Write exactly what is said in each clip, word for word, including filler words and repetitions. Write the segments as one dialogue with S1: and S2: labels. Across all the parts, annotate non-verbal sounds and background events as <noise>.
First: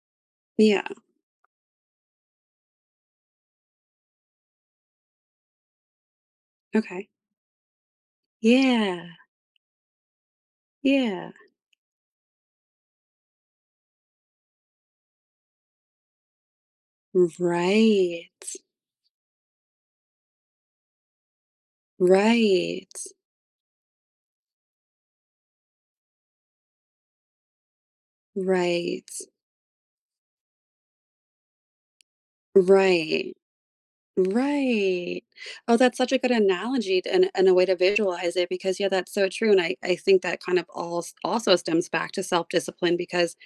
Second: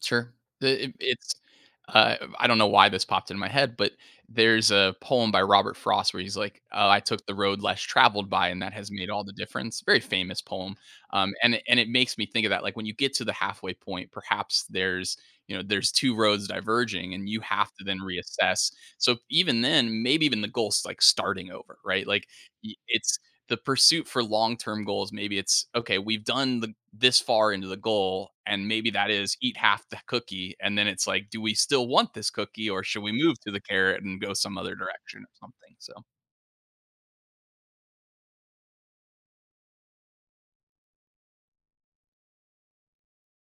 S1: Sure, it
S2: Yeah.
S1: it it's, uh, I don't know why this popped in my head, but there's a poem by Robert Frost where he's like, "Oh, I
S2: Okay.
S1: took the road less traveled by, and that has
S2: Yeah.
S1: made all the difference." Very famous poem,
S2: Yeah.
S1: um, and it and it makes me think of that, like, when you get to the halfway point, perhaps there's, you know, there's two roads diverging,
S2: W
S1: and you have to then
S2: right.
S1: reassess. So even then, maybe even the goal is, like, starting over, right, like, y
S2: Right.
S1: it's the pursuit for long term goals. Maybe it's, "Okay, we've done the this far into the goal." And maybe
S2: Right.
S1: that is eat half the cookie, and then it's like, "Do we still want this cookie, or should we
S2: Right.
S1: move to the carrot and go some other direction
S2: Right.
S1: or something,"
S2: Oh, that's
S1: so
S2: such a good analogy t and and a way to visualize it because yeah, that's so true, and I I think that kind of als also stems back to self-discipline because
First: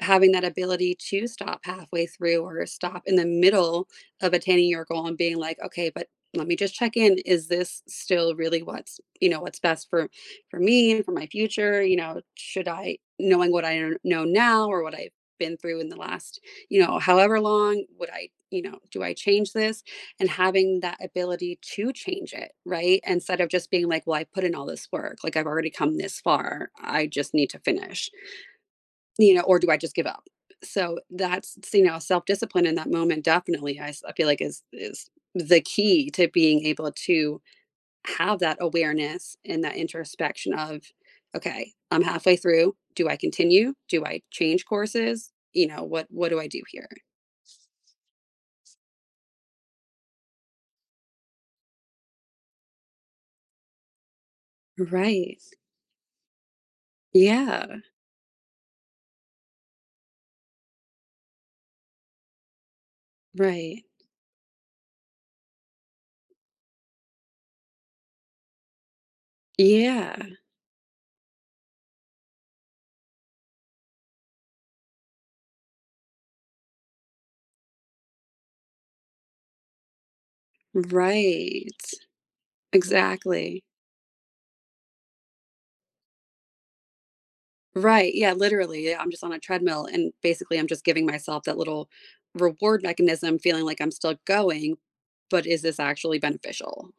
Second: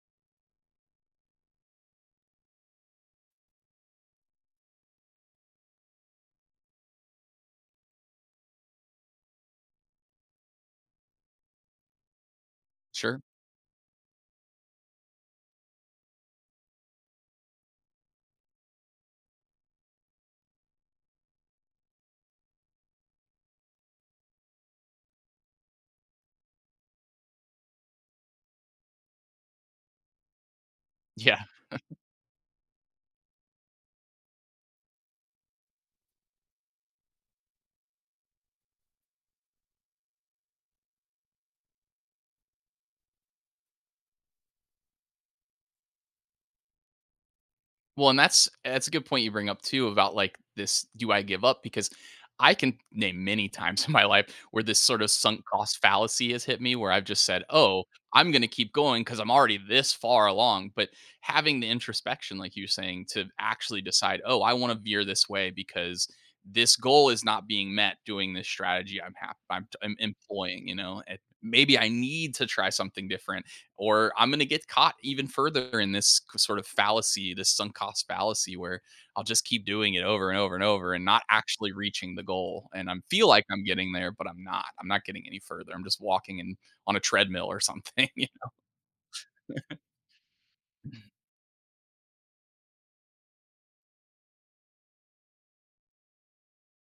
S2: having that ability to stop halfway through or stop in the middle of attaining your goal and being like, "Okay, but let me just check in, is this still really what's, you know, what's best for for me and for my future? You know, should I,
S1: Sure.
S2: knowing what I n know now or what I've been through in the last, you know, however long, would I, you know do I change this?" And having that ability to change it, right? Instead of just being like, "Well, I put in all this work, like. I've already come this far, I just need to finish" "you know, or do I just give up?" So
S1: Yeah.
S2: that's so, you
S1: <chuckles>
S2: know, self-discipline in that moment, definitely, I s I feel like is is the key to being able to have that awareness and that introspection of, "Okay, I'm halfway through, do I continue? Do I change courses? You know, what what do I do here?"
S1: Well, and that's that's a good point you bring up, too, about like this "Do I give up?" Because I can name many times in my life where this sort of
S2: Right.
S1: sunk cost fallacy has hit me, where I've just said,
S2: Yeah.
S1: "Oh, I'm gonna keep going 'cause I'm already this far along." But having the introspection, like you're saying, to actually
S2: Right.
S1: decide, "Oh, I want to veer this way because this goal is not being met doing this strategy. I'm ha I'm I'm
S2: Yeah.
S1: employing, you know, it maybe I need to try something different, or I'm gonna get caught even further in this c sort of fallacy, this sunk cost fallacy where I'll just keep doing it over and over and over and not actually
S2: Right.
S1: reaching the goal, and I'm feel like
S2: Exactly.
S1: I'm getting there, but I'm not. I'm not getting any further. I'm just walking in on a treadmill or something,
S2: Right,
S1: you
S2: yeah,
S1: know."
S2: literally, I'm just on a
S1: <chuckles>
S2: treadmill and basically I'm just giving myself that little reward mechanism feeling like I'm still going, but is this actually beneficial?